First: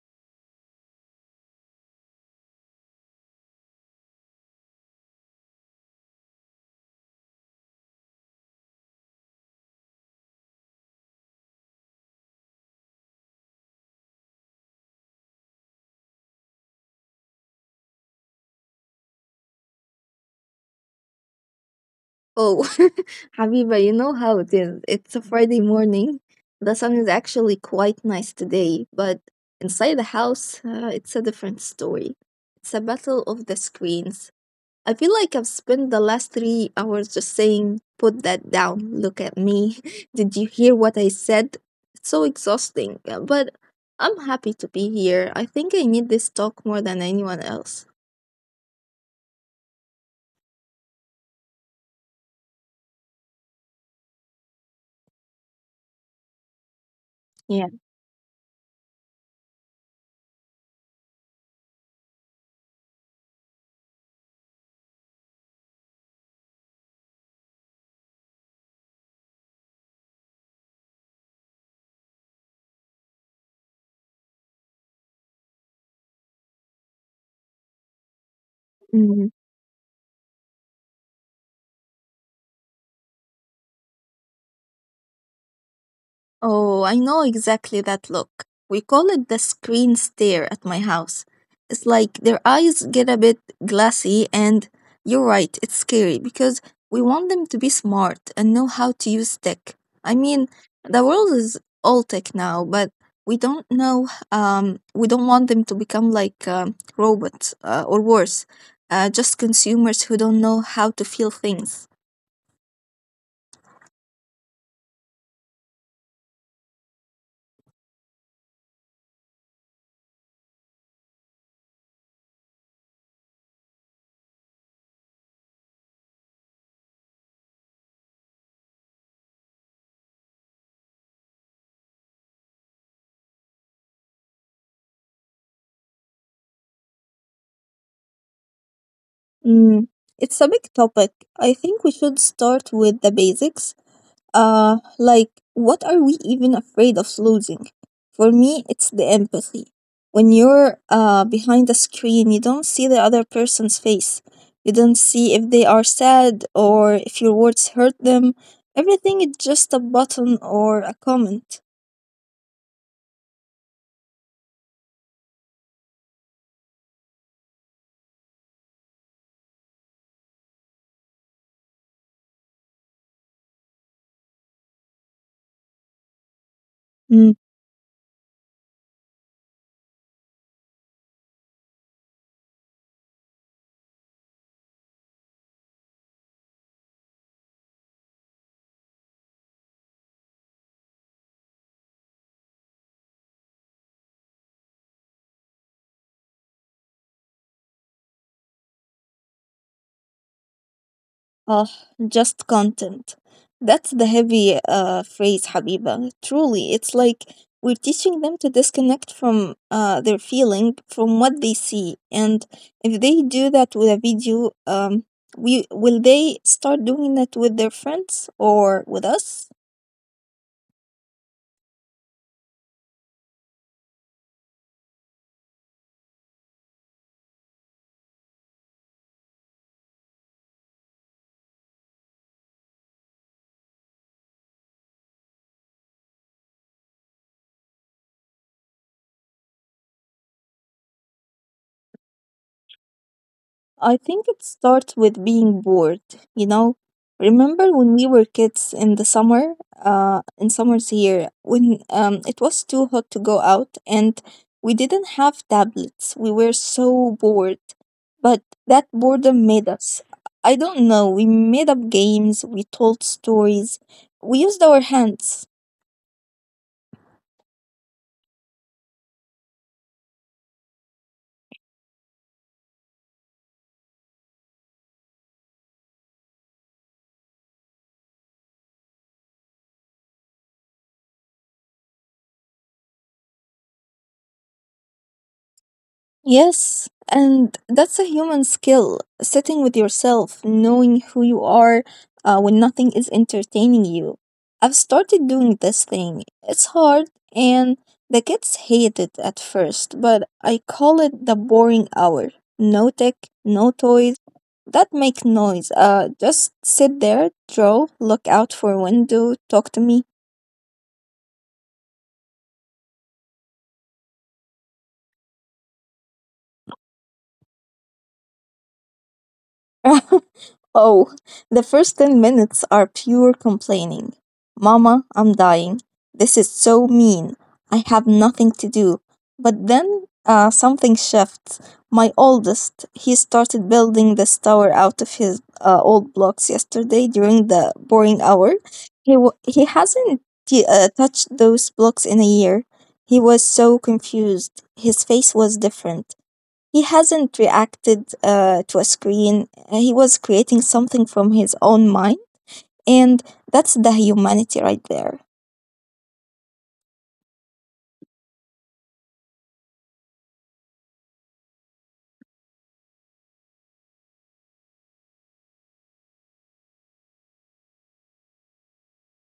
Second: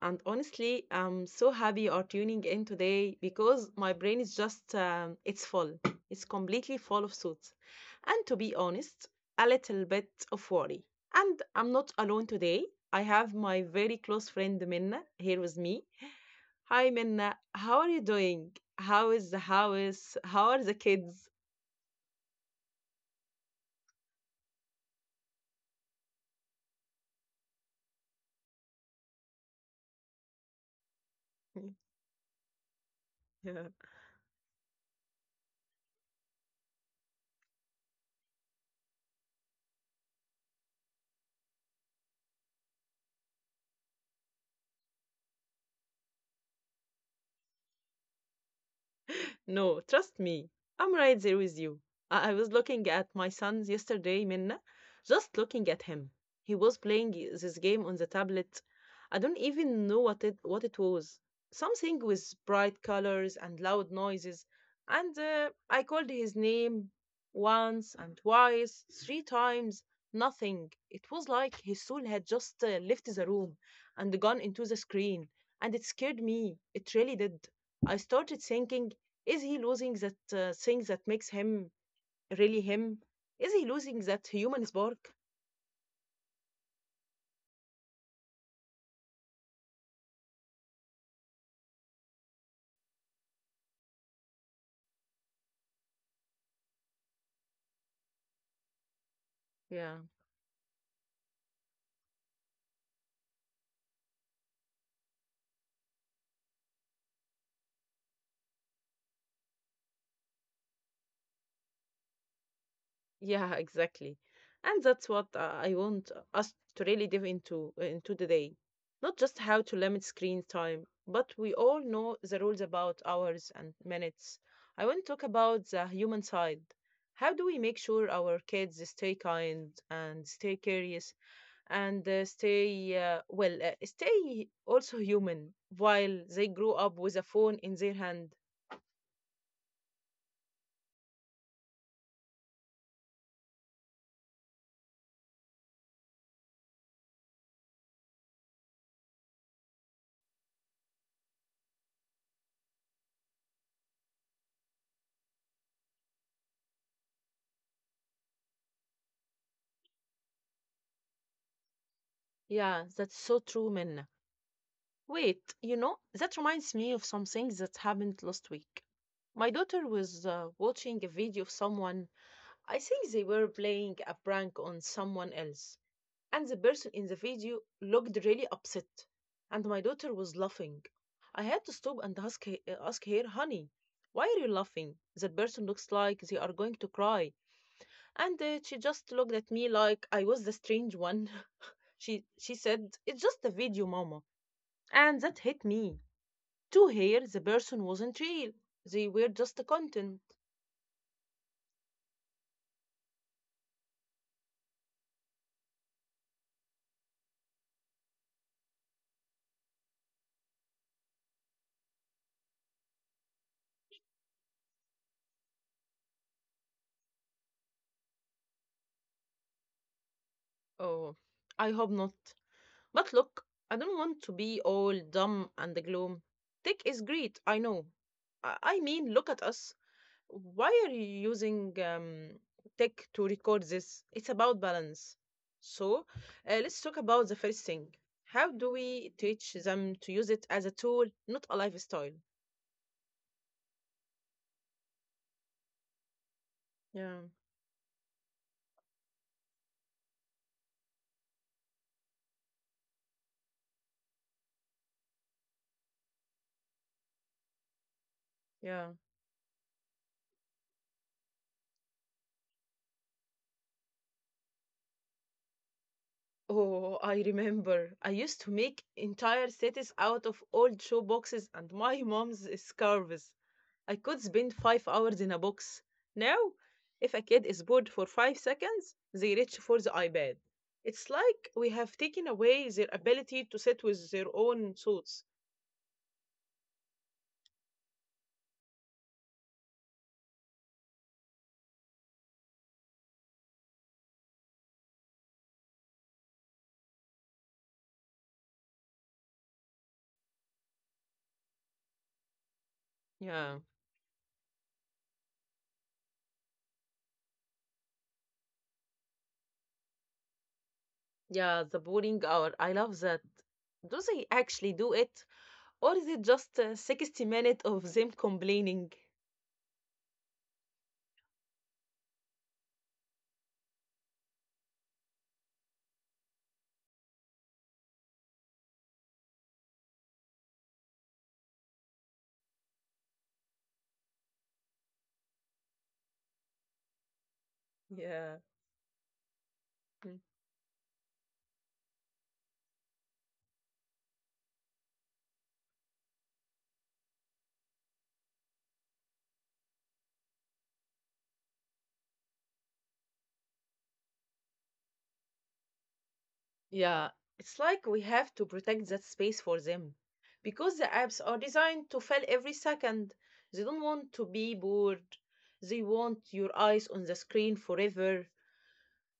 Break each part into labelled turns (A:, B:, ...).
A: and honestly, I'm so happy you are tuning in today because my brain is just, it's full. It's completely full of thoughts. And to be honest, a little bit of worry. And I'm not alone today. I have my very close friend Minna here with me. Hi, Minna. How are you doing? How is the house? How are the kids?
B: Oh, Habiba, you know how it is. It's a Friday morning. The sun is actually quite nice today, but inside the house, it's a different story. It's a battle of the
A: Yeah.
B: screens. I feel like I've spent the last 3 hours just saying, put that down, look at me. Did you hear what I said? It's so exhausting, but I'm happy to be here. I think I need this talk more than anyone else.
A: No, trust me, I'm right there with you. I was looking at my son yesterday, Minna, just looking at him. He was playing
B: Yeah.
A: this game on the tablet. I don't even know what it was. Something with bright colors and loud noises. And I called his name once and twice, three times. Nothing. It was like his soul had just left the room and gone into the screen. And it scared me. It really did. I started thinking, is he losing that thing that makes him really him? Is he losing that human spark?
B: Oh, I know exactly that look. We call it the screen stare at my house. It's like their eyes get a bit glassy, and you're right, it's scary because we want them to be smart and know how to use tech.
A: Yeah,
B: I mean, the world is all tech now, but we don't know, we don't want them to become like robots or worse, just consumers who don't know how to feel things.
A: yeah, exactly. And that's what I want us to really dive into today. Not just how to limit screen time, but we all know the rules about hours and minutes. I want to talk about the human side. How do we make sure our kids stay kind and stay curious and stay stay also human while they grow up with a phone in their hand?
B: Mm, it's a big topic. I think we should start with the basics. Like, what are we even afraid of losing? For me, it's the empathy. When you're behind a screen, you don't see the other person's face. You don't see if they are sad or if your words hurt them. Everything is just a button or a comment.
A: Yeah, that's so true, Minna. Wait, you know, that reminds me of something that happened last week. My daughter was watching a video of someone. I think they were playing a prank on someone else. And the person
B: Mm.
A: in the video looked really upset, and my daughter was laughing. I had to stop and ask, ask her, honey, why are you laughing? That person looks like they are going to cry. And she just looked at me like I was the strange one. She said, it's just a video, mama. And that hit me. To her, the person wasn't real. They were just the content.
B: Ah, just content. That's the heavy phrase, Habiba. Truly, it's like we're teaching them to disconnect from their feeling, from what they see. And if they do that with a video, we will they start doing that with their friends or with us?
A: Oh, I hope not. But look, I don't want to be all dumb and gloom. Tech is great, I know. I mean, look at us. Why are you using tech to record this? It's about balance. So, let's talk about the first thing. How do we teach them to use it as a tool, not a lifestyle?
B: I think it starts with being bored, you know.
A: Yeah,
B: Remember when we were kids in the summer, in summers here, when it was too hot to go out and we didn't have tablets. We were so bored, but that
A: yeah.
B: boredom made us. I don't know, we made up games, we told stories, we used our hands.
A: Oh, I remember. I used to make entire cities out of old shoe boxes and my mom's scarves. I could spend 5 hours in a box. Now, if a kid is bored for 5 seconds, they reach for the iPad. It's like we have taken away their ability to sit with their own thoughts.
B: Yes, and that's a human skill sitting with yourself, knowing who you are when nothing is entertaining you. I've started doing this thing. It's hard, and the kids hate it at first, but I call it the boring hour. No tech, no
A: Yeah,
B: toys that make noise. Just sit there, draw, look out for a window, talk to me.
A: yeah, the boring hour. I love that. Do they actually do it? Or is it just a 60 minutes of them complaining?
B: Oh, the first 10 minutes are pure complaining. Mama, I'm dying. This is so mean. I have nothing to do. But then something shifts. My oldest, he started building this tower out of his old blocks yesterday during the boring hour.
A: Yeah.
B: He hasn't touched those blocks in a year. He was so confused. His face was different. He hasn't reacted to a screen. He was creating something from his own mind, and that's the humanity right there.
A: Yeah, it's like we have to protect that space for them because the apps are designed to fail every second. They don't want to be bored. They want your eyes on the screen forever.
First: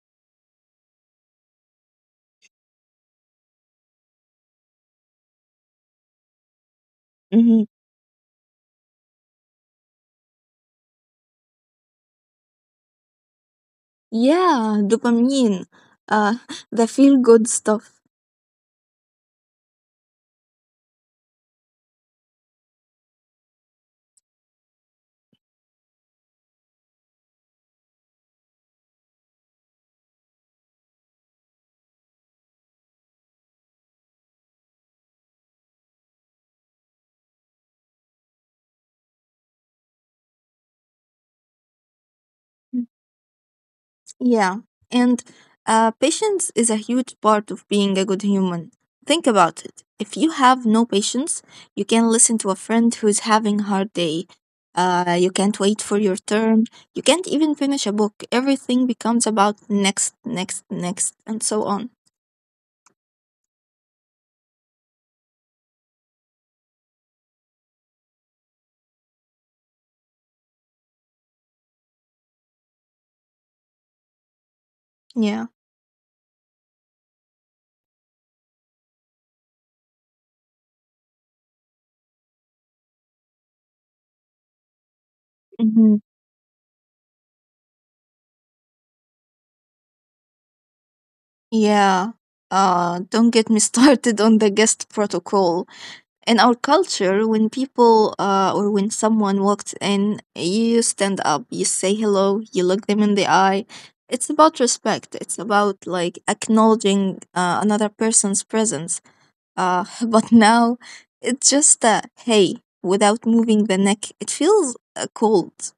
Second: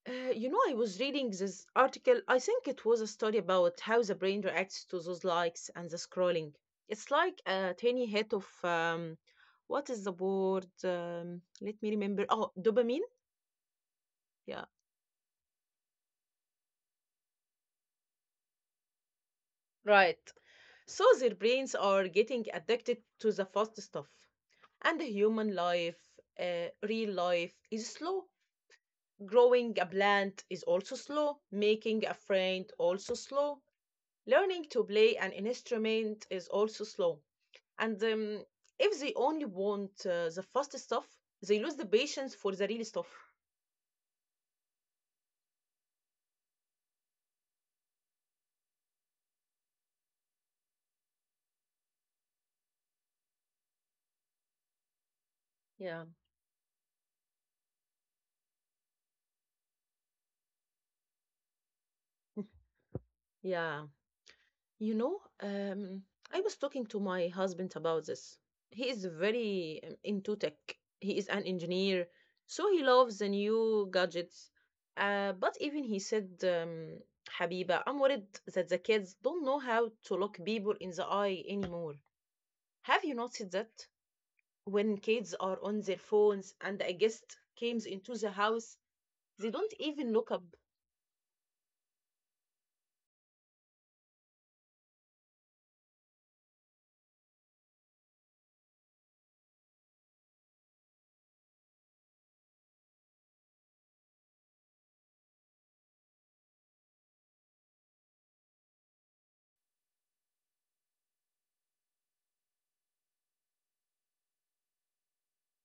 A: You know, I was reading this article. I think it was a study about how the brain reacts to those likes and the scrolling. It's like a
B: Mhm.
A: tiny hit of what is the word? Let me remember. Oh, dopamine. Yeah.
B: Yeah, dopamine, uh, the feel good stuff.
A: Right. So their brains are getting addicted to the fast stuff. And human life, real life, is slow. Growing a plant is also slow. Making a friend also slow. Learning to play an instrument is also slow. And if they only want the fast stuff, they lose the patience for the
B: Mm.
A: real stuff.
B: Yeah, and patience is a huge part of being a good human. Think about it. If you have no patience, you can listen to a friend who's having a hard day. You can't wait for
A: Yeah,
B: your turn. You can't even finish a book. Everything becomes about next, next, next, and so on.
A: yeah. You know, I was talking to my husband about this. He is very into tech. He is an engineer, so he loves the new gadgets.
B: Yeah.
A: But even he said, Habiba, I'm worried that the kids don't know how to look people in the eye anymore. Have you noticed that when kids are on
B: Mhm.
A: their phones and a guest comes into the house, they don't even look up?
B: Yeah. Don't get me started on the guest protocol. In our culture, when people or when someone walks in, you stand up, you say hello, you look them in the eye. It's about respect. It's about like acknowledging another person's presence. But now it's just a hey without moving the neck. It feels cold.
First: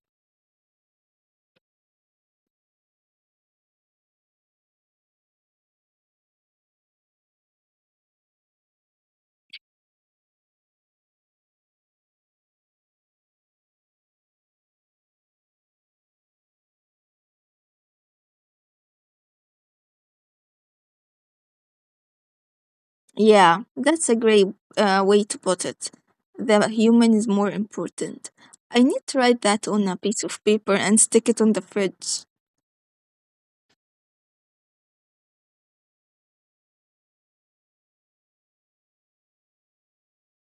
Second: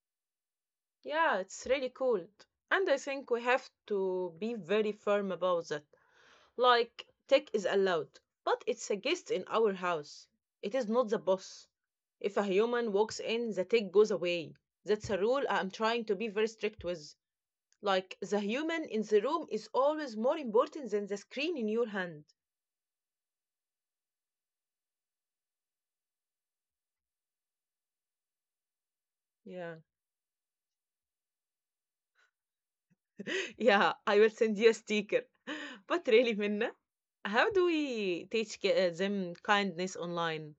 A: Yeah, it's really cold. And I think we have to be very firm about that. Like, tech is allowed, but it's a guest in our house. It is not the boss. If a human walks in, the tech goes away. That's a rule I'm trying to be very strict with. Like, the human in the room is always more important than the screen in your hand.
B: Yeah, that's a great way to put it. The human is more important. I need to write that
A: Yeah.
B: on a piece of paper and stick it on the fridge.
A: Yeah, I will send you a sticker. But really, Minna, how do we teach them kindness online?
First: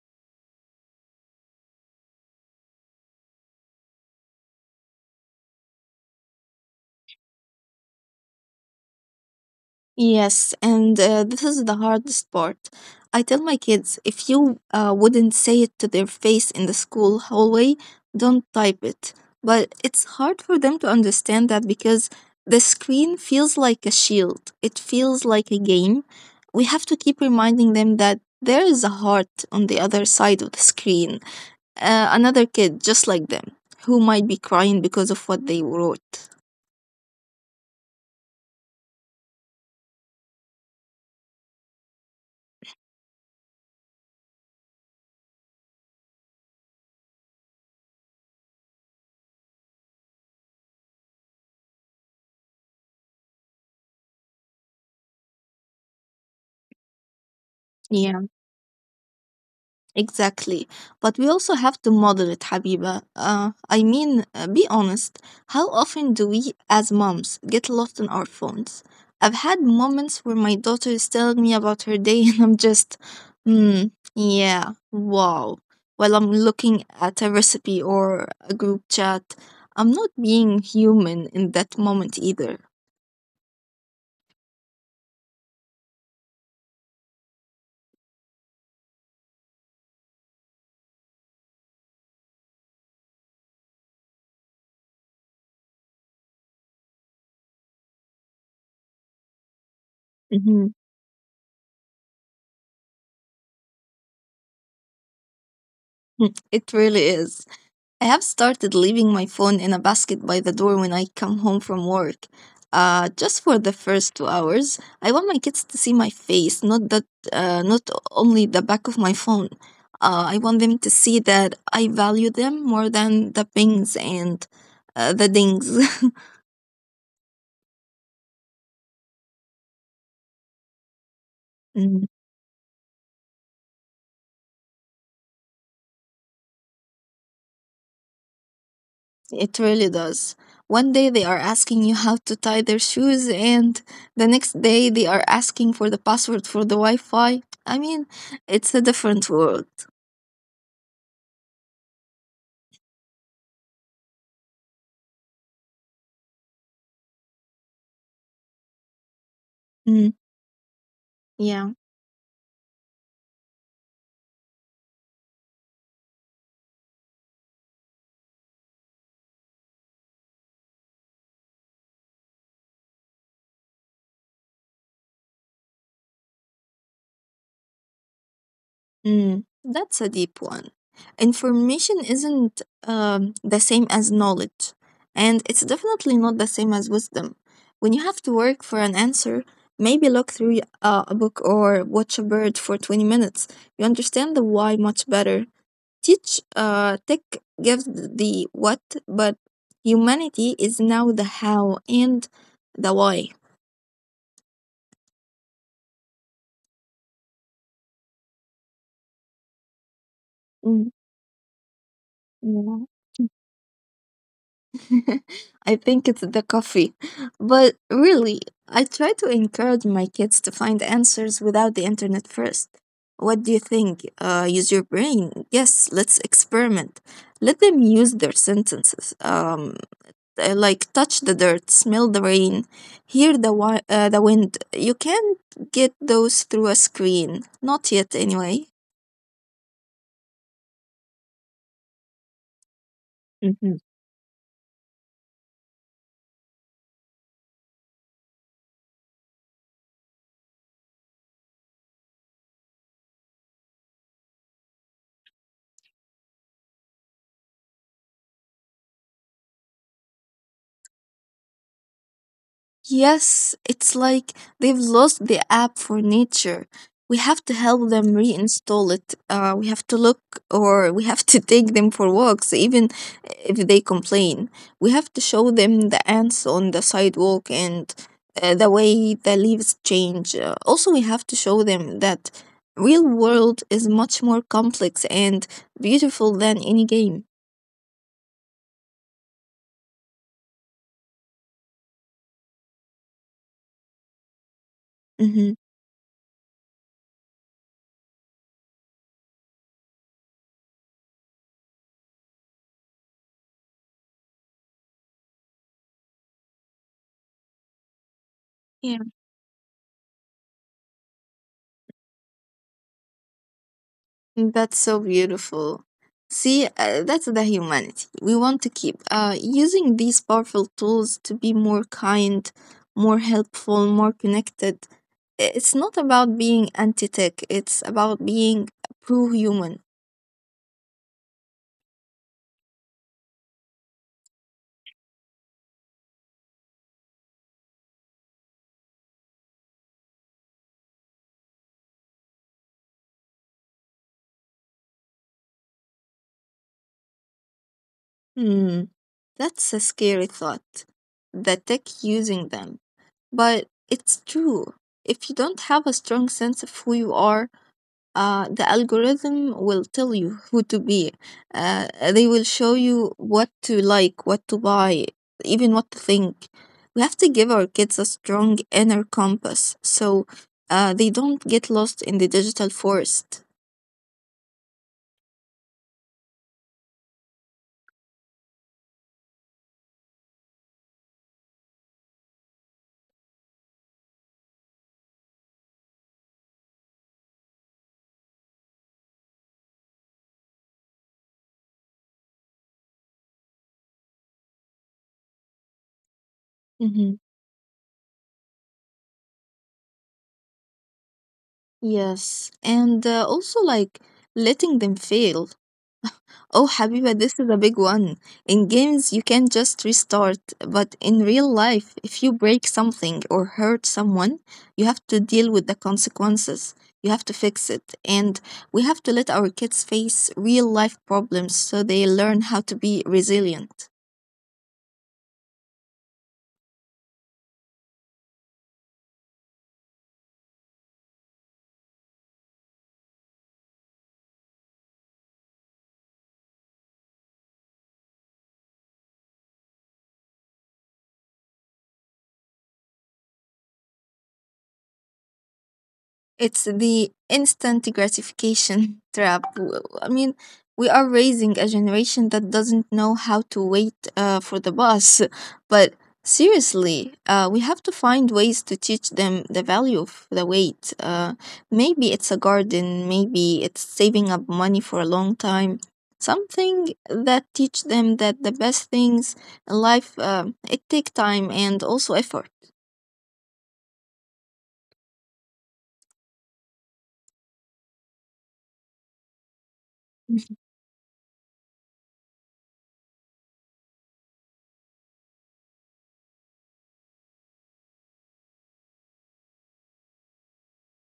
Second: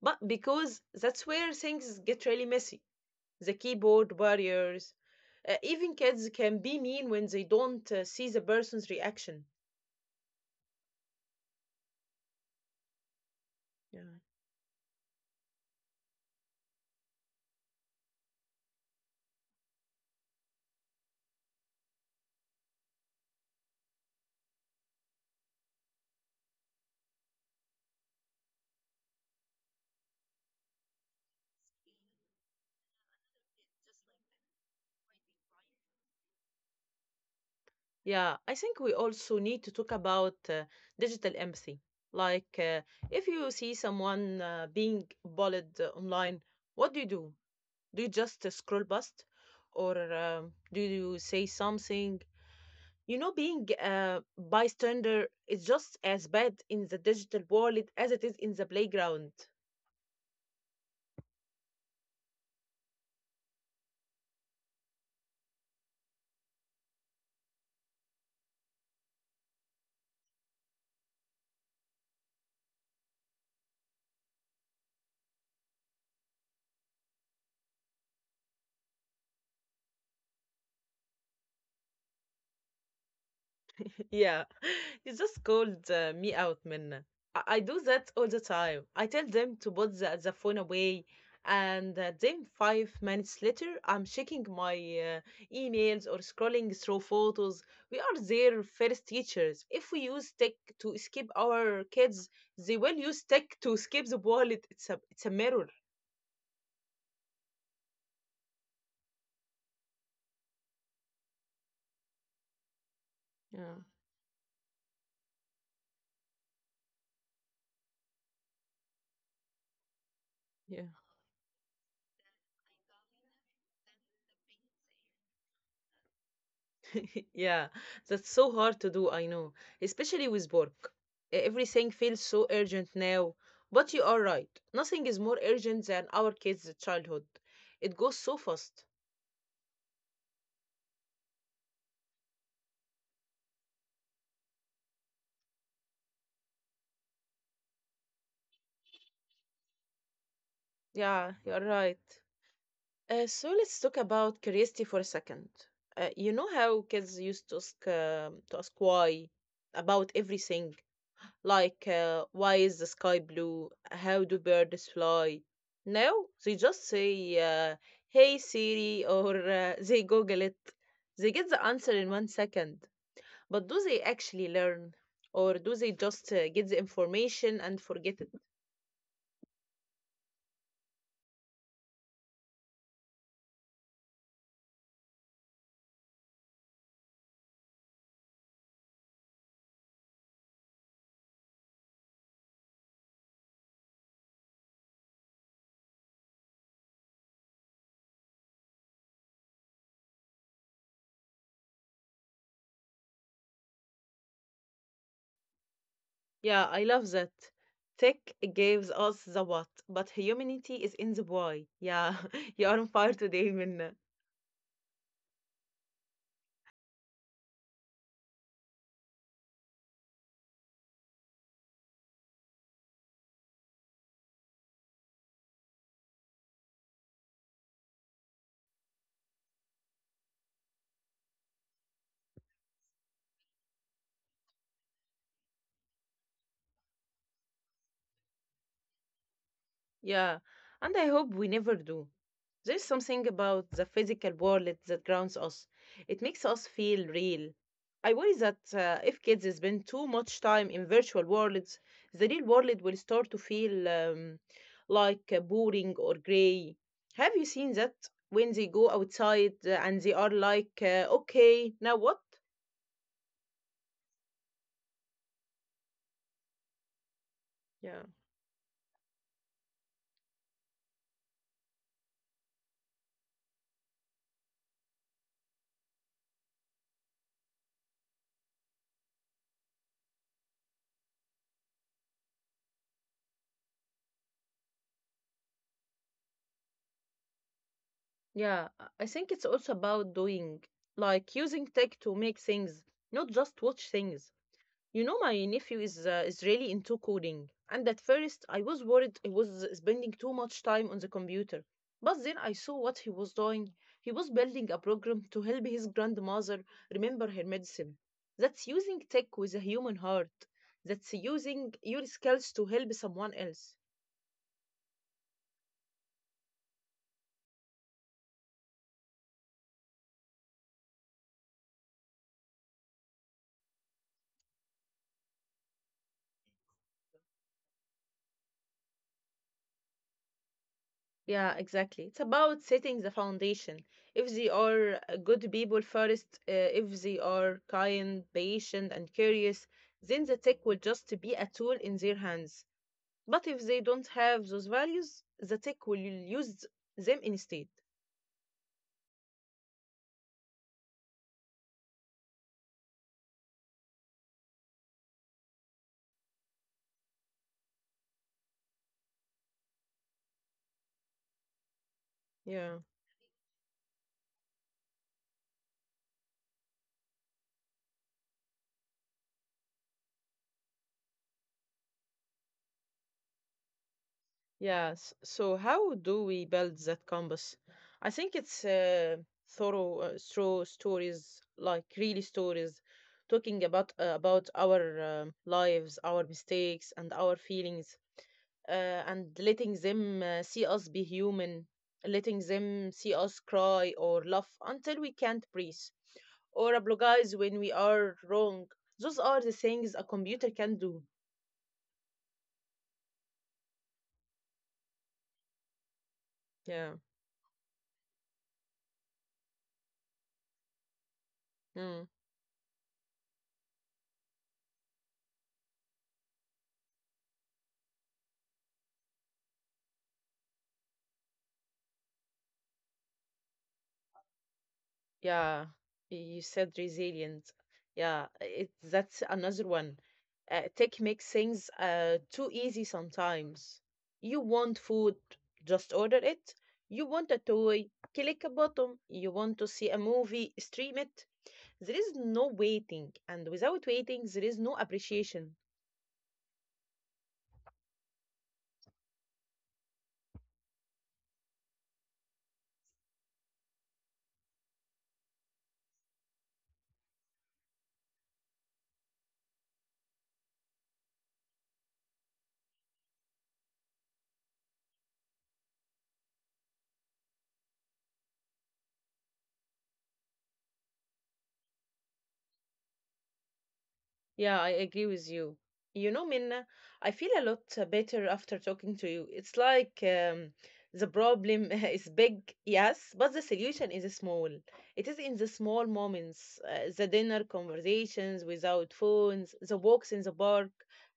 A: But because that's where things get really messy. The keyboard warriors. Even kids can be mean when they don't see the person's reaction.
B: Yes, and this is the hardest part. I tell my kids,
A: Yeah.
B: if you wouldn't say it to their face in the school hallway, don't type it. But it's hard for them to understand that because the screen feels like a shield, it feels like a game. We have to keep reminding them that there is a heart on the other side of the screen, another kid just like them, who might be crying because of what they wrote.
A: Yeah, I think we also need to talk about digital empathy. Like, if you see someone being bullied online, what do you do? Do you just scroll past? Or do you say something? You know, being a bystander is just as bad in the digital world as
B: Yeah.
A: it is in the playground.
B: Exactly. But we also have to model it, Habiba. I mean, be honest. How often do we, as moms, get lost in our phones? I've had moments where my daughter is telling me about her day, and I'm just, hmm, yeah, wow. While I'm looking at a recipe or a group chat, I'm not being human in that moment either.
A: Yeah, you just called me out, Minna. I do that all the time. I tell them to put the phone away, and then 5 minutes later, I'm checking my emails or scrolling through photos. We are their first teachers. If we use tech
B: Mhm.
A: to escape our kids, they will use tech to escape the wallet. It's a mirror.
B: Mm, it really is. I have started leaving my phone in a basket by the door when I come home from work. Just for the
A: Yeah,
B: first 2 hours, I want my kids to see my face, not that, not only the back of my phone. I want them
A: yeah.
B: to see that I value them more than the pings and the dings.
A: Yeah, that's so hard to do, I know, especially with work. Everything feels so urgent now. But you are right, nothing is more urgent than our kids' childhood. It goes so fast.
B: It really does. One day they are asking you how to tie their shoes, and the next day they are asking for the password for the Wi Fi. I mean, it's a different world.
A: Yeah, you're right. So let's talk about curiosity for a second. You know how kids used to ask, why
B: Mm,
A: about everything?
B: yeah.
A: Like, why is the sky blue? How do birds fly? No, they just say, uh, hey Siri, or they Google it. They get the answer in 1 second. But do they actually learn, or do they just get the information and forget it?
B: Mm, that's a deep one. Information isn't the same as knowledge, and it's definitely not the same as wisdom. When you have to work for an answer, maybe look through a book or watch a bird for 20 minutes. You understand the why much better. Teach Tech gives the what, but humanity is now the how and the why.
A: Yeah, I love that. Tech gives us the what, but humanity
B: Mm,
A: is in the why. Yeah, you are
B: yeah.
A: on fire today, Minna.
B: I think it's the coffee. But really, I try to encourage my kids to find answers without the internet first. What do you think? Use your brain. Yes, let's experiment. Let them use their sentences. Like touch the dirt, smell the rain, hear the wind. You can't get those through a screen, not yet anyway.
A: Yeah, and I hope we never do. There's something about the physical world that grounds us. It makes us feel real. I worry that if kids spend too much time in virtual worlds, the real world will start to feel like boring or grey. Have you seen that when they go outside and they are like, okay, now what?
B: Yes, it's like they've lost the app for nature. We have to help
A: Yeah.
B: them reinstall it. We have to take them for walks, even if they complain. We have to show them the ants on the sidewalk and the way the leaves change. Also, we have to show them that real world is much more complex and beautiful than any game.
A: Yeah. I think it's also about doing, like using tech to make things, not just watch things. You know, my
B: Hmm.
A: nephew is really into coding, and at first I was worried he was spending too much time on the computer. But then I saw what he was doing. He was building a program to help his grandmother remember her medicine. That's using tech with a human heart. That's using your skills to help someone else.
B: That's so beautiful. See, that's the humanity. We want to keep using these powerful tools to be more kind, more helpful, more connected. It's not about being anti tech, it's about being pro human.
A: Yeah, exactly. It's about setting the foundation. If they are good people first, if they are kind, patient, and curious, then the tech will just be a tool in their hands. But if they don't have those values, the tech will use them instead.
B: Hmm, that's a scary thought. The tech using them. But it's true. If you don't have a strong sense of who you are, the algorithm will tell you who to be. They will
A: Yeah.
B: show you what to like, what to buy, even what to think. We have to give our kids a strong inner compass so they don't get lost in the digital forest.
A: Yes. So how do we build that compass? I think it's thorough through stories, like really stories, talking about our lives, our mistakes, and our feelings, uh, and letting them see us be human, letting them see us cry or laugh until we can't breathe, or
B: Hmm.
A: apologize when we are wrong. Those are the things a computer can do.
B: Yes. And also, like, letting them fail. Oh,
A: Yeah.
B: Habiba, this is a big one. In games, you can just restart, but in real life,
A: Hmm.
B: if you break something or hurt someone, you have to deal with the consequences. You have to fix it. And we have to let our kids face real life problems so they learn how to be resilient.
A: Yeah, you said resilient. Yeah, it, that's another one. Tech makes things too easy sometimes. You want food, just order it. You want a toy, click a button. You want to see a movie, stream it. There is no waiting, and without waiting, there is no appreciation.
B: It's the instant gratification trap. I mean, we are raising a generation that doesn't know how to wait for the bus. But seriously, we have to find ways to teach them the value of the wait. Maybe it's a garden, maybe it's saving up money for a long time. Something that teach them that the best things in life it take time and also effort.
A: Yeah, I agree with you. You know, Minna, I feel a lot better after talking to you. It's like the problem is big, yes, but the solution is small. It is in the small moments, the dinner conversations without phones, the walks in the park,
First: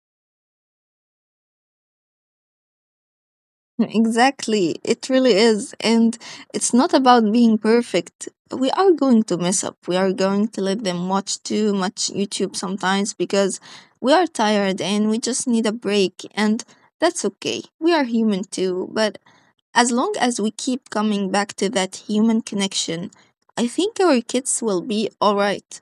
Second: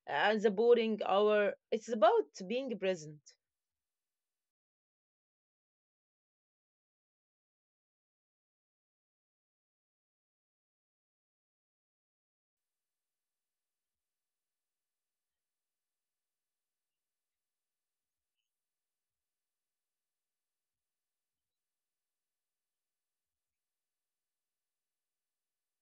A: and the boring hour. It's about being present.
B: Exactly. It really is. And it's not about being perfect. We are going to mess up. We are going to let them watch too much YouTube sometimes because we are tired and we just need a break. And that's okay. We are human too. But as long as we keep coming back to that human connection, I think our kids will be all right.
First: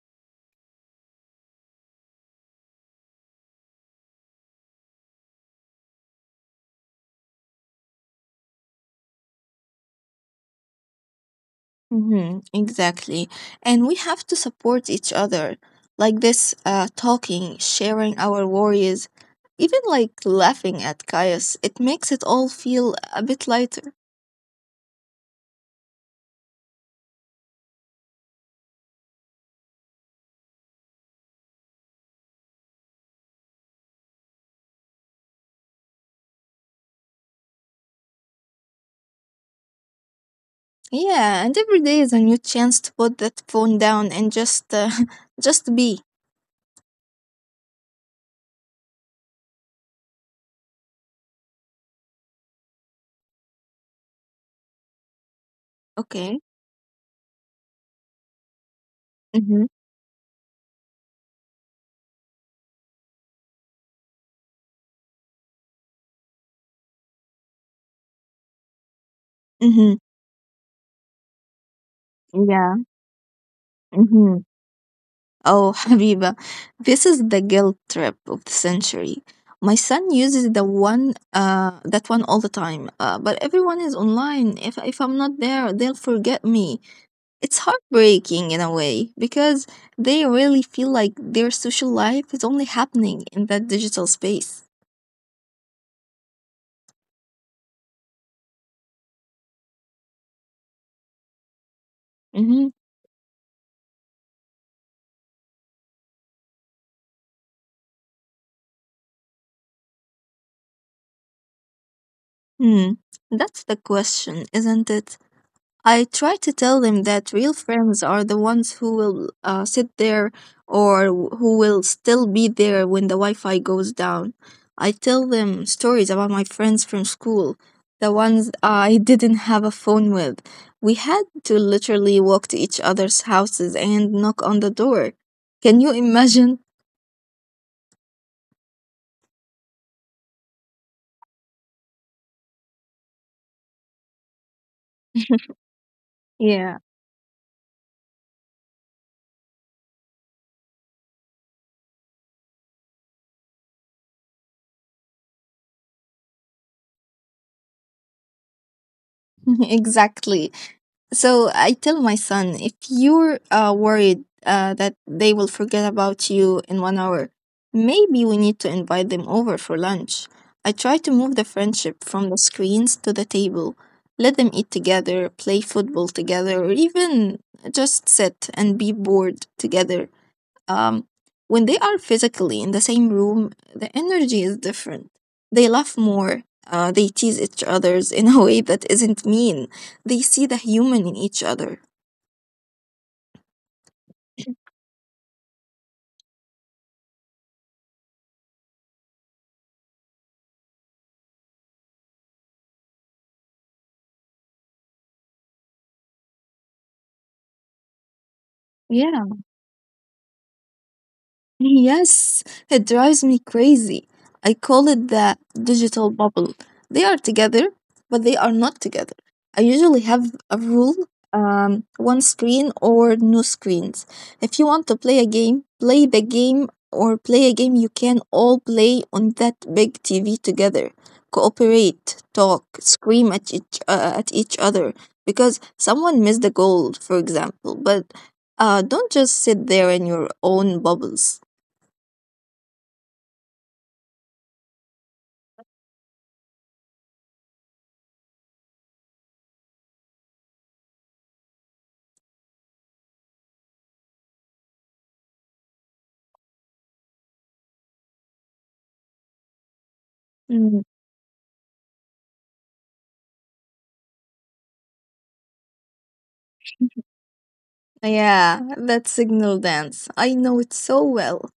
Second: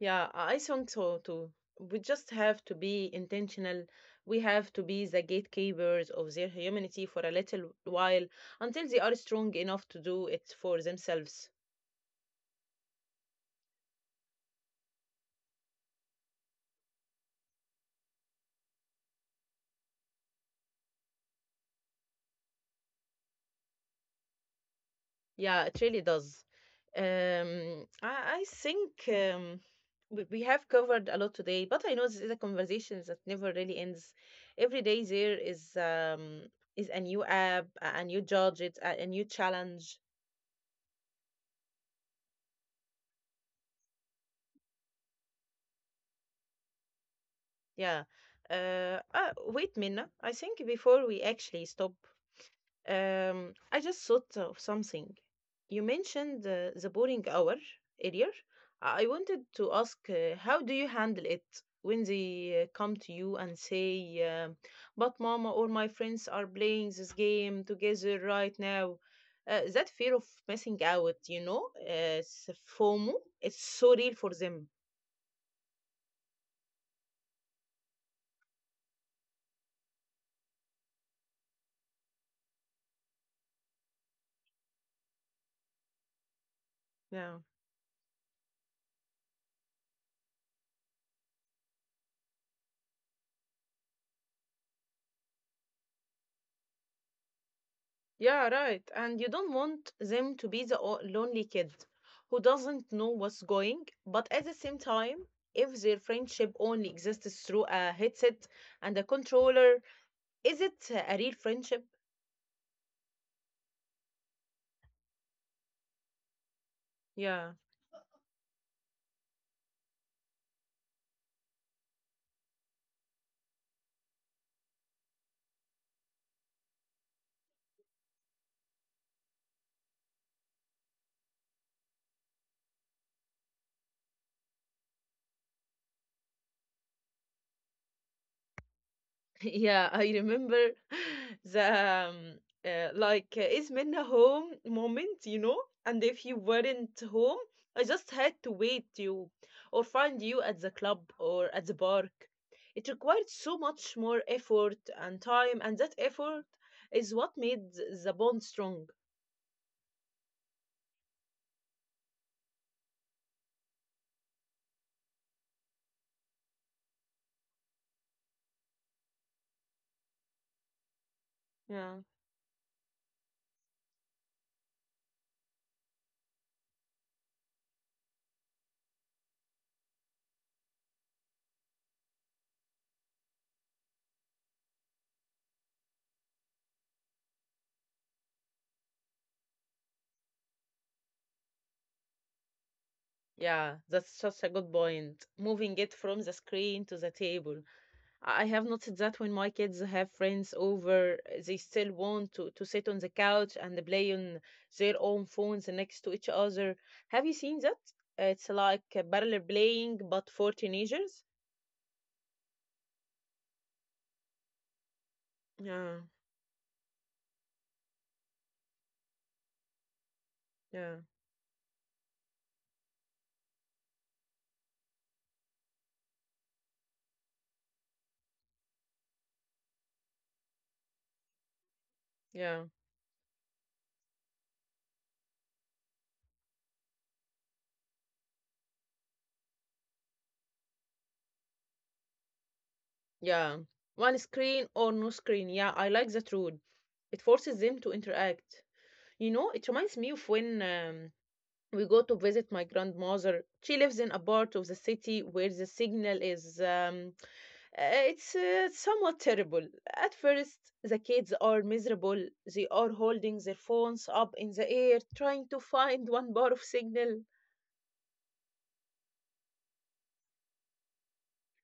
A: Yeah, I think so too. We just have to be intentional. We have to be the gatekeepers of their humanity for a little while until they are strong enough to do it for themselves.
B: Mm-hmm, exactly. And we have to support each other, like this talking, sharing our worries, even like laughing at chaos. It makes it all feel a bit lighter.
A: Yeah, it really does. I think we have covered a lot today, but I know this is a conversation that never really ends. Every day there is a new app, a new gadget, a new challenge.
B: Yeah, and every day is a new chance to put that phone down and just just be.
A: Yeah. Wait, Minna. I think before we actually stop, I just thought of something. You
B: Okay.
A: mentioned the boring hour earlier. I wanted
B: Mm-hmm.
A: to ask, how do you handle it when they come to you and say, "But Mama or my friends are playing this game together right now."
B: Mm-hmm.
A: That fear of missing out, you know, it's
B: Yeah.
A: FOMO. It's so real
B: Mm-hmm.
A: for them.
B: Oh, Habiba, this is the guilt trip of the century. My son uses the one, that one all the time. But everyone is online. If I'm not there, they'll forget me.
A: Yeah.
B: It's heartbreaking in a way because they really feel like their social life is only happening in that digital space.
A: Yeah, right. And you don't want them to be the lonely kid who
B: Mm-hmm.
A: doesn't know what's going, but at the same time, if their friendship only exists through a headset and a controller, is it a real friendship?
B: Hmm. That's the question, isn't it? I try to tell them that real
A: Yeah.
B: friends are the ones who will sit there or who will still be there when the Wi Fi goes down. I tell them stories about my friends from school, the ones I didn't have a phone with. We had to literally walk to each other's houses and knock on the door. Can you imagine?
A: Yeah, I remember the um, like is Minna home moment, you know? And if you
B: Yeah,
A: weren't home, I just had to wait you or find you at the club or at the park. It required so much more effort and time, and that effort is what made the bond strong.
B: exactly. So I tell my son, if you're worried that they will forget about you in 1 hour, maybe we need to invite them over for lunch. I try to move the
A: Yeah.
B: friendship from the screens to the table. Let them eat together, play football together, or even just sit and be bored together. Um, when they are physically in the same room, the energy is different. They laugh more. They tease each others in a way that isn't mean. They see the human in each other.
A: Yeah, that's such a good point. Moving it from the screen to the table. I have noticed that when my kids have friends over, they still want to sit on the couch and play on their own phones next to each other. Have you seen that? It's like a parallel
B: Yeah.
A: playing, but for teenagers.
B: Yes, it drives me crazy. I call it the
A: Yeah,
B: digital bubble. They are together, but they are not together. I usually have a
A: yeah,
B: rule, one screen or no screens. If you want to play a game, play the game or play a game you can all play on that big TV together. Cooperate,
A: yeah,
B: talk, scream at at each other because someone missed the goal, for example, but don't just sit there in your own bubbles.
A: yeah. One screen or no screen. Yeah, I like that rule. It forces them to interact. You know, it reminds me of when we go to visit my grandmother. She lives in a part of the city where the signal is. Uh, it's somewhat terrible. At first,
B: Mm,
A: the kids are miserable. They are holding their phones up in the air, trying to find one bar of signal.
B: yeah, that signal dance. I know it so well.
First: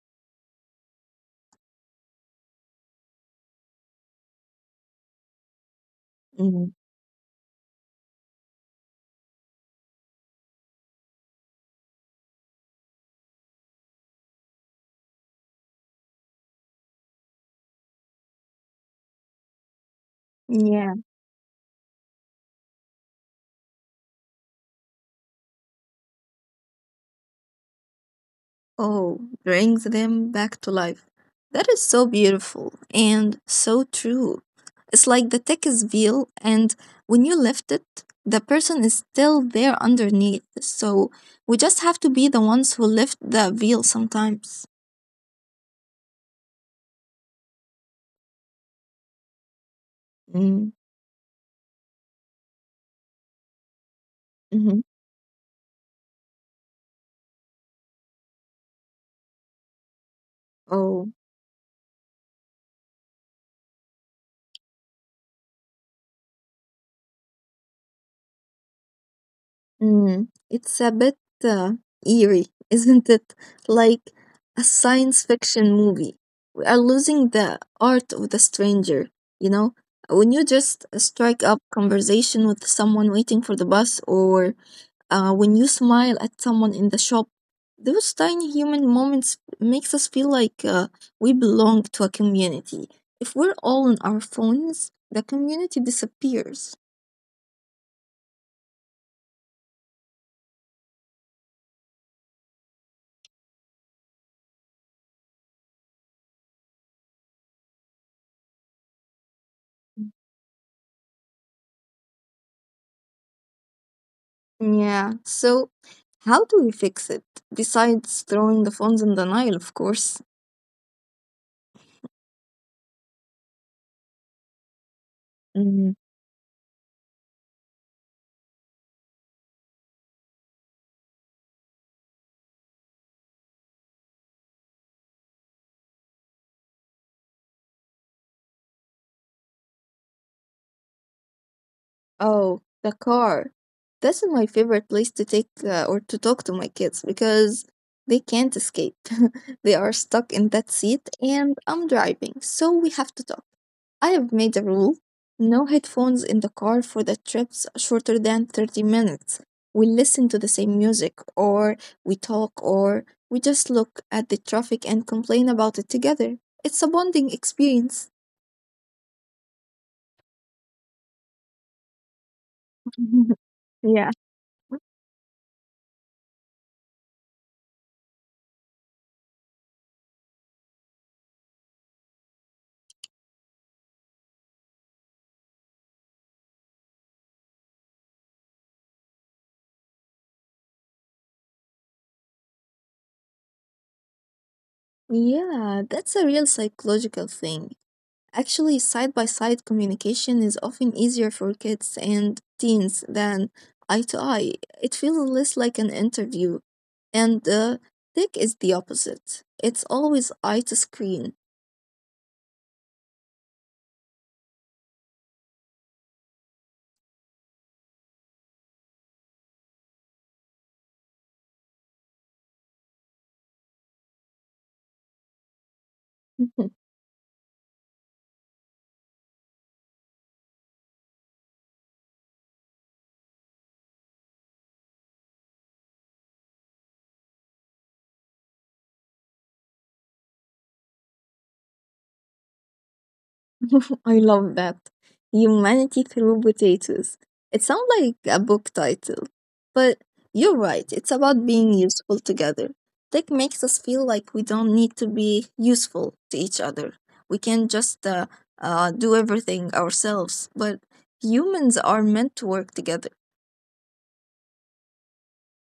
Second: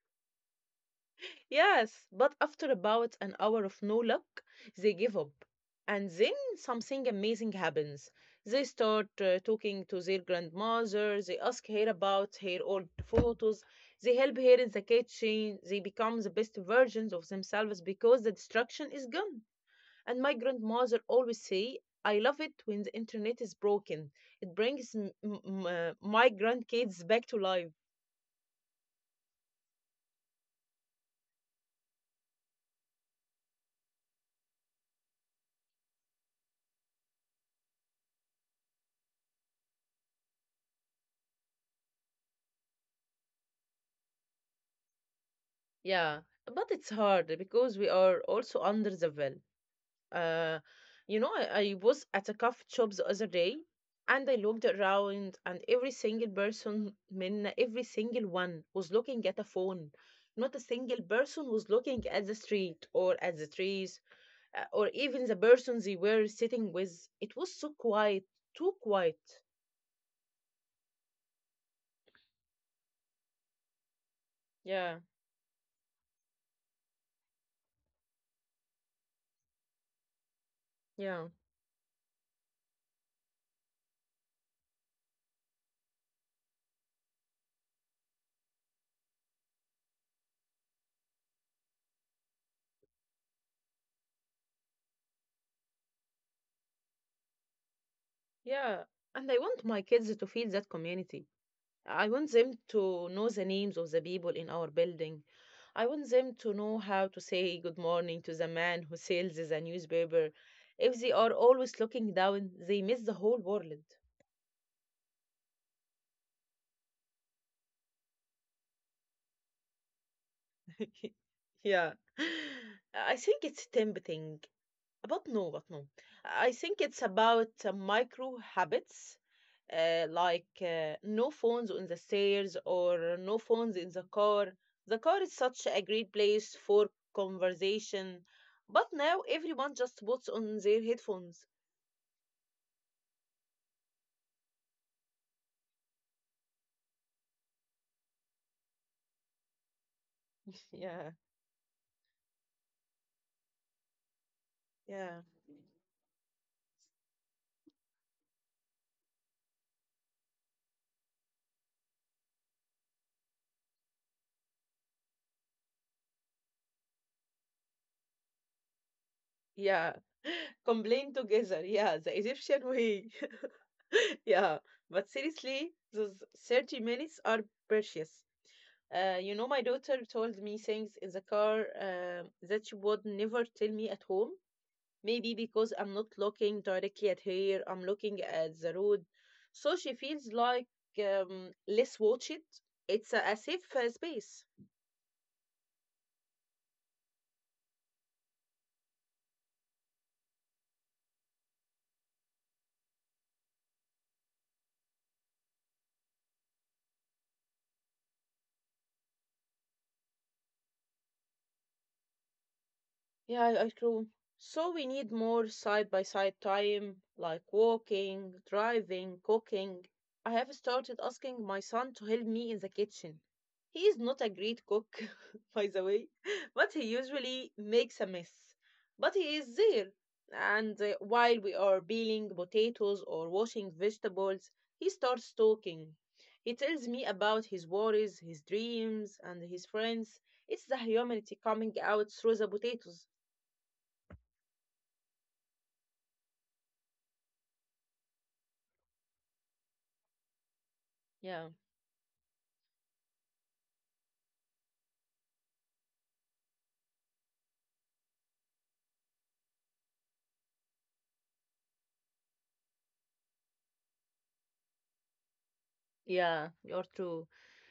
A: Yes, but after about an hour of no luck, they give up. And then
B: Mm,
A: something amazing happens. They start talking to their grandmother, they ask her about her old photos, they help her in the kitchen, they become the best versions of themselves because the distraction is gone. And my
B: yeah.
A: grandmother always say, I love it when the internet is broken. It brings my grandkids back to life.
B: Oh, brings them back to life. That is so beautiful and so true. It's like the tech is veil, and when you lift it, the person is still there underneath. So we just have to be the ones who lift the veil sometimes.
A: Yeah, but it's hard because we are also under the veil. Uh,
B: Mm.
A: you know, I was at a coffee shop the other day and I looked
B: Hmm.
A: around and every single person, من every single one was looking at a phone. Not a single
B: Oh.
A: person was looking at the street or at the trees or even the person they were sitting with. It was so quiet, too quiet.
B: Mm, it's a bit uh, eerie, isn't it? Like a
A: Yeah,
B: science fiction movie. We are losing the art of the stranger, you know? When you just
A: yeah,
B: strike up conversation with someone waiting for the bus or when you smile at someone in the shop, those tiny human moments makes us feel like we belong to a community. If we're all on our phones, the community disappears.
A: yeah. And I want my kids to feel that community. I want them to know the names of the people in our building. I want them to know how to say good morning to the man who sells the newspaper. If they are always looking down, they miss the whole world.
B: Yeah. So, how do we fix it? Besides throwing the phones in the Nile, of course.
A: Yeah. I think it's tempting, but no, but no.
B: Mm.
A: I think it's about micro habits, like no phones on the stairs or no phones in the car. The car is such a great place for conversation, but now everyone just puts on their headphones.
B: Oh, the car. That's my favorite place to take or to talk to my kids because they can't escape. They are stuck in that seat
A: Yeah,
B: and I'm driving, so we have to talk. I have made a rule,
A: yeah,
B: no headphones in the car for the trips shorter than 30 minutes. We listen to the same music, or we talk, or we just look at the traffic and complain about it together. It's a bonding experience.
A: yeah. Complain together. Yeah, the Egyptian way.
B: Yeah.
A: Yeah, but seriously, those 30 minutes are precious. You know, my daughter told me things in the car that she would never tell me at home. Maybe because I'm not looking directly at her, I'm looking at the road. So she feels like less watched. It's a safe space.
B: Yeah, that's a real psychological thing. Actually, side by side communication is often easier for kids and teens than eye to eye. It feels less like an interview. And tech is the opposite, it's always eye to screen.
A: Yeah, I true. So we need more side by side time, like walking, driving, cooking. I have started asking my son to help me in the kitchen. He is not a great cook, by the way, but he usually makes a mess. But he is there. And while we are peeling potatoes or washing vegetables, he starts talking. He tells me about his worries, his dreams, and his friends. It's the humanity coming out through the potatoes.
B: I love that. Humanity through potatoes. It sounds like a book title, but you're right. It's about
A: Yeah,
B: being useful together. Tech makes us feel like we don't need to be useful to each other. We can just do everything ourselves, but humans are meant to work together.
A: yeah, you're true.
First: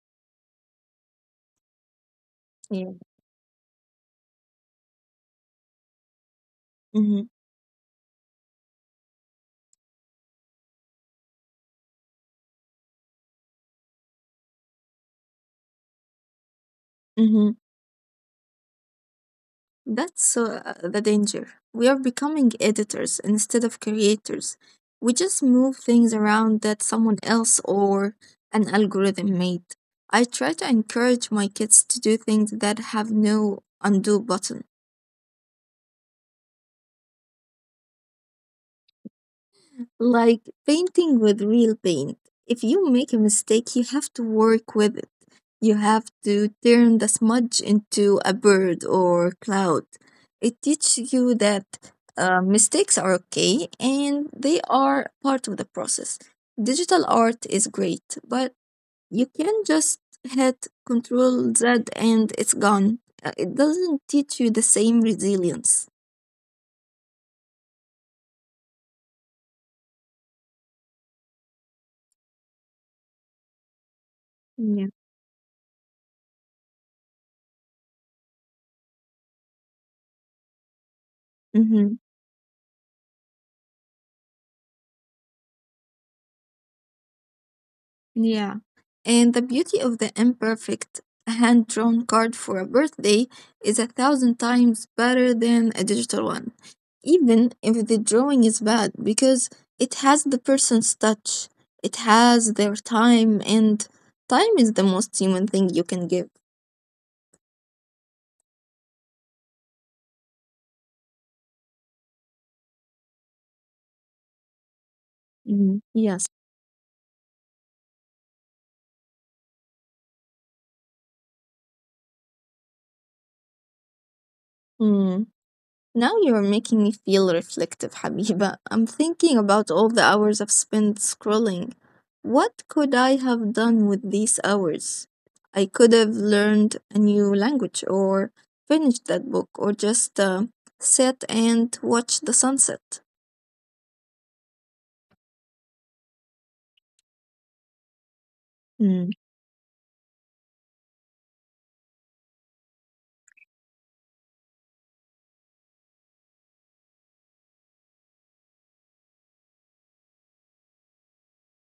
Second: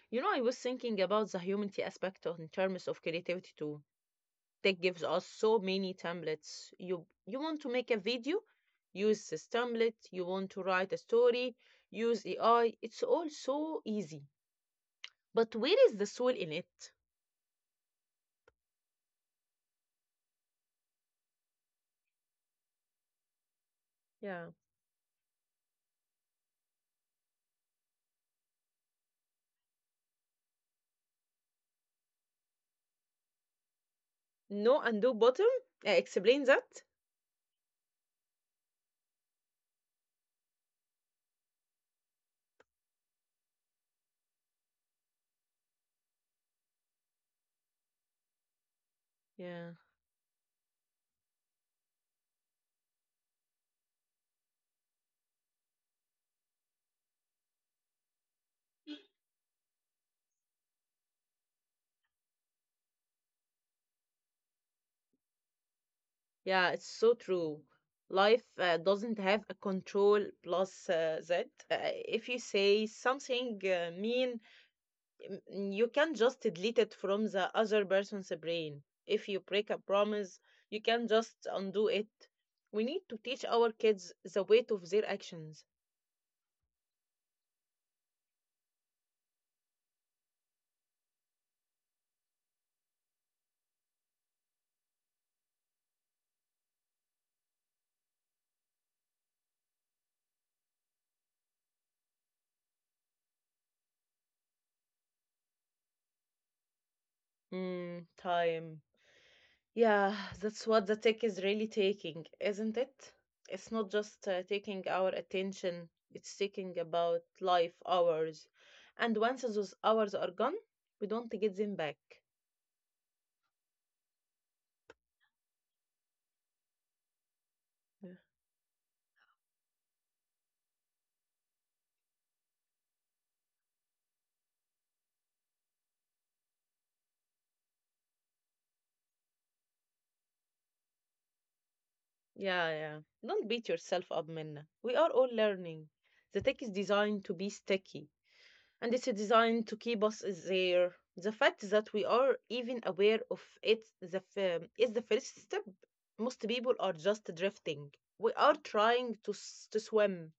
A: You know, I was thinking about the humanity aspect on in
B: Yeah.
A: terms of creativity too. Tech gives us so many templates.
B: Mm-hmm.
A: You want to make a video, use this template. You want to write a story, use AI. It's all so easy. But where is the soul in it?
B: That's the danger. We are becoming editors instead of creators. We just
A: Yeah.
B: move things around that someone else or an algorithm made. I try to encourage my kids to do things that have no undo button.
A: No undo button? Explain that?
B: Like painting with real paint. If you make a mistake, you have to work with it. You have to turn the smudge into a bird or cloud. It teaches you that
A: Yeah.
B: mistakes are okay and they are part of the process. Digital art is great, but you can just hit Control Z and it's gone. It doesn't teach you the same resilience.
A: Yeah, it's so true. Life doesn't have a control plus Z. Uh, if you say
B: Yeah.
A: something mean you can just delete it from the other person's brain. If you break a
B: Mhm.
A: promise, you can just undo it. We need to teach our kids the weight of their actions.
B: Yeah. And the beauty of the imperfect hand drawn card for a birthday is a thousand times better than a digital one, even if the drawing is bad, because it has the person's touch, it has their time, and time is the most human thing you can give.
A: Mm, time. Yeah, that's what the tech is really taking, isn't it? It's not
B: Mhm.
A: just
B: Yes.
A: taking our attention, it's taking about life hours. And once those hours are gone, we don't get them back.
B: Now you're making me feel reflective, Habiba. I'm thinking about all the hours I've spent scrolling. What could I have done with these hours? I could have learned a new language, or finished that book, or just sat and watched the sunset.
A: Yeah, yeah. Don't beat yourself up, Minna. We are all learning. The tech is designed to
B: Hmm.
A: be sticky, and it's designed to keep us there. The fact that we are even aware of it the is the first step. Most people are just drifting. We are trying to to swim.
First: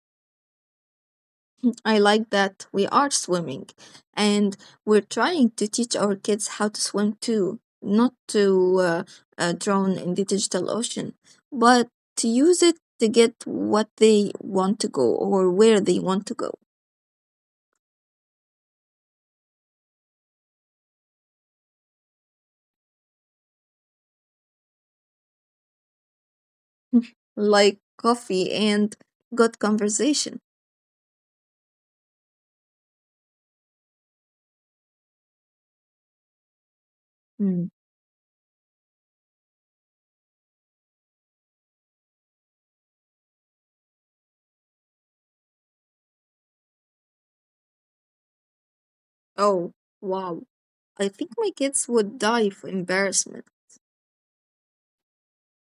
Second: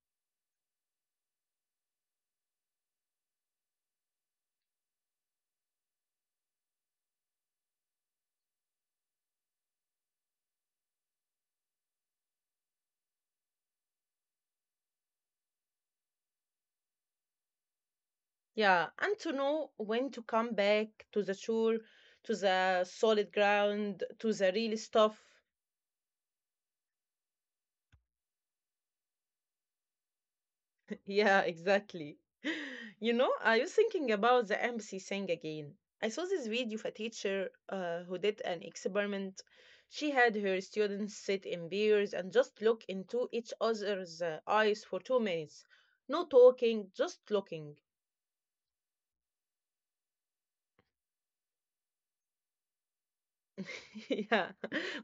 B: I like that we are swimming and we're trying to teach our kids how to swim too, not to drown in the digital ocean, but to use it to get what they want to go or where they want to go,
A: Yeah, and to know when to come back to the shore, to the solid ground, to the real stuff.
B: like coffee and good conversation.
A: Yeah, exactly. You know, I was thinking about the empathy thing again. I saw this video of a
B: Mm.
A: teacher who did an experiment. She had her students sit in pairs and just look into each other's eyes for 2 minutes. No talking, just looking.
B: Oh, wow. I think my kids would die for embarrassment.
A: Yeah,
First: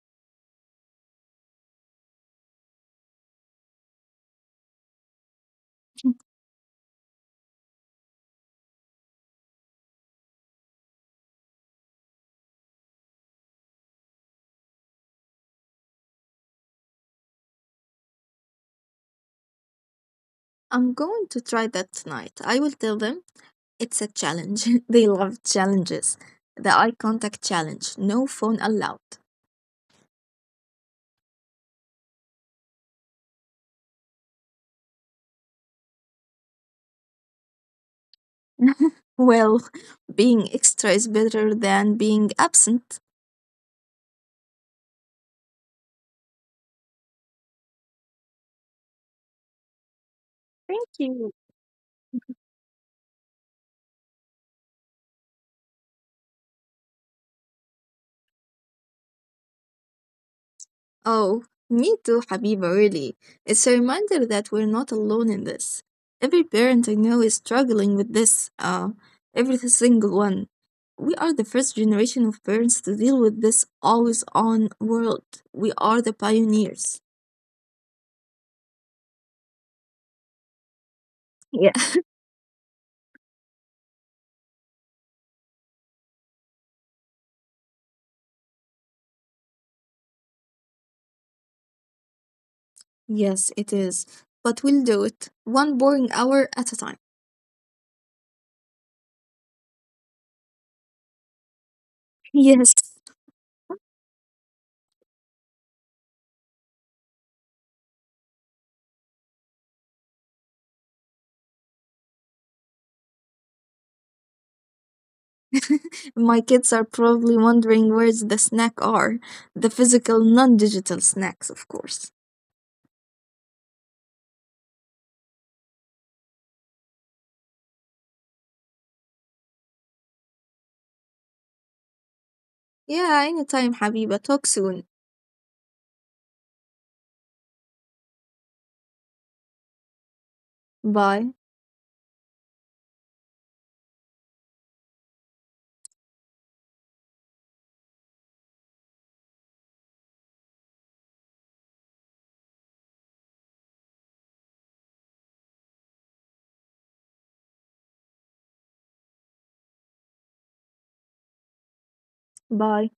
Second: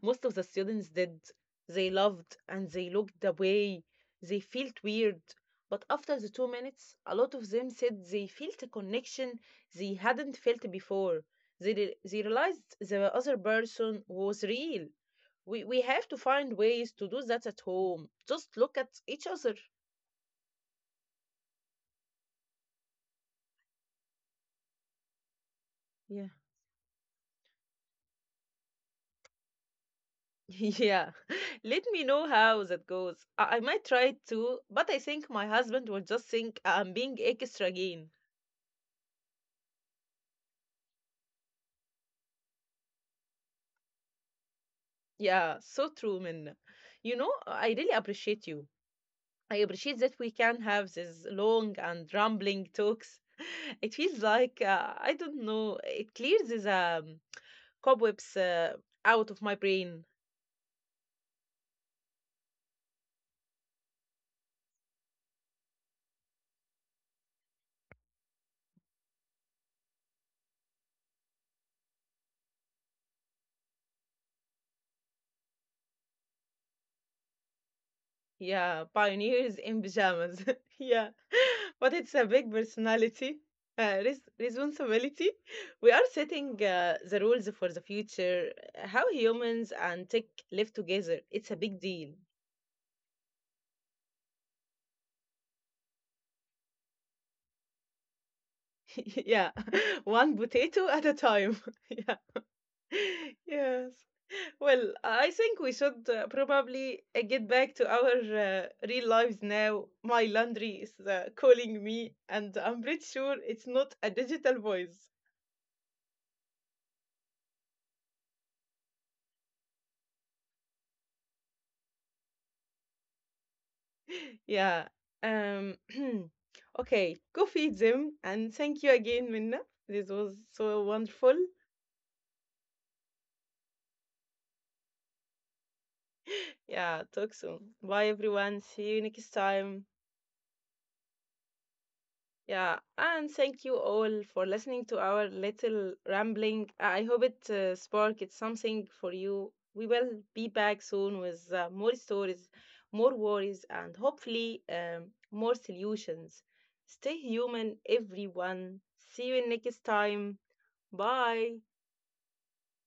A: most of the students did. They loved and they looked away. They felt weird. But after the 2 minutes, a lot of them said they felt a connection they hadn't felt before. They realized the other person was real. We have to find ways to do that at home. Just look at each other.
B: I'm going to try that tonight. I will tell them it's a challenge. They love challenges.
A: Yeah.
B: The eye contact challenge. No phone allowed.
A: Yeah. Let me know how that goes. I might try it too, but I think my husband will just think I'm being extra again.
B: Well, being extra is better than being absent.
A: Yeah, so true, Minna. You know, I really appreciate you. I appreciate that we can
B: Thank
A: have these
B: you.
A: long and rambling talks. It feels like, I don't know, it clears these cobwebs out of my brain.
B: Oh, me too, Habiba, really. It's a reminder that we're not alone in this. Every parent I know is struggling with this, every single one. We are the first generation of parents to deal with this always on world. We are the pioneers.
A: Yeah, pioneers in pajamas. Yeah,
B: Yeah.
A: but it's a big personality. Responsibility. We are setting the rules for the future, how humans and tech live together. It's a big deal.
B: Yes, it is. But we'll do it one boring hour at a time.
A: Yeah, one potato at a time. Yeah,
B: Yes.
A: yes. Well, I think we should probably get back to our real lives now. My laundry is calling me, and I'm pretty sure it's not a digital voice.
B: My kids are probably wondering where's the snack are. The physical, non digital snacks, of course.
A: Yeah. Um. Okay, go feed them, and thank you again, Minna. This was so wonderful.
B: Yeah, anytime, Habiba. Talk soon.
A: Yeah, talk soon. Bye, everyone. See you next time.
B: Bye.
A: Yeah, and thank you all for listening to our little rambling. I hope it sparked something for you. We will be back soon with more stories, more worries, and hopefully more solutions. Stay human, everyone. See you next time. Bye.
B: Bye.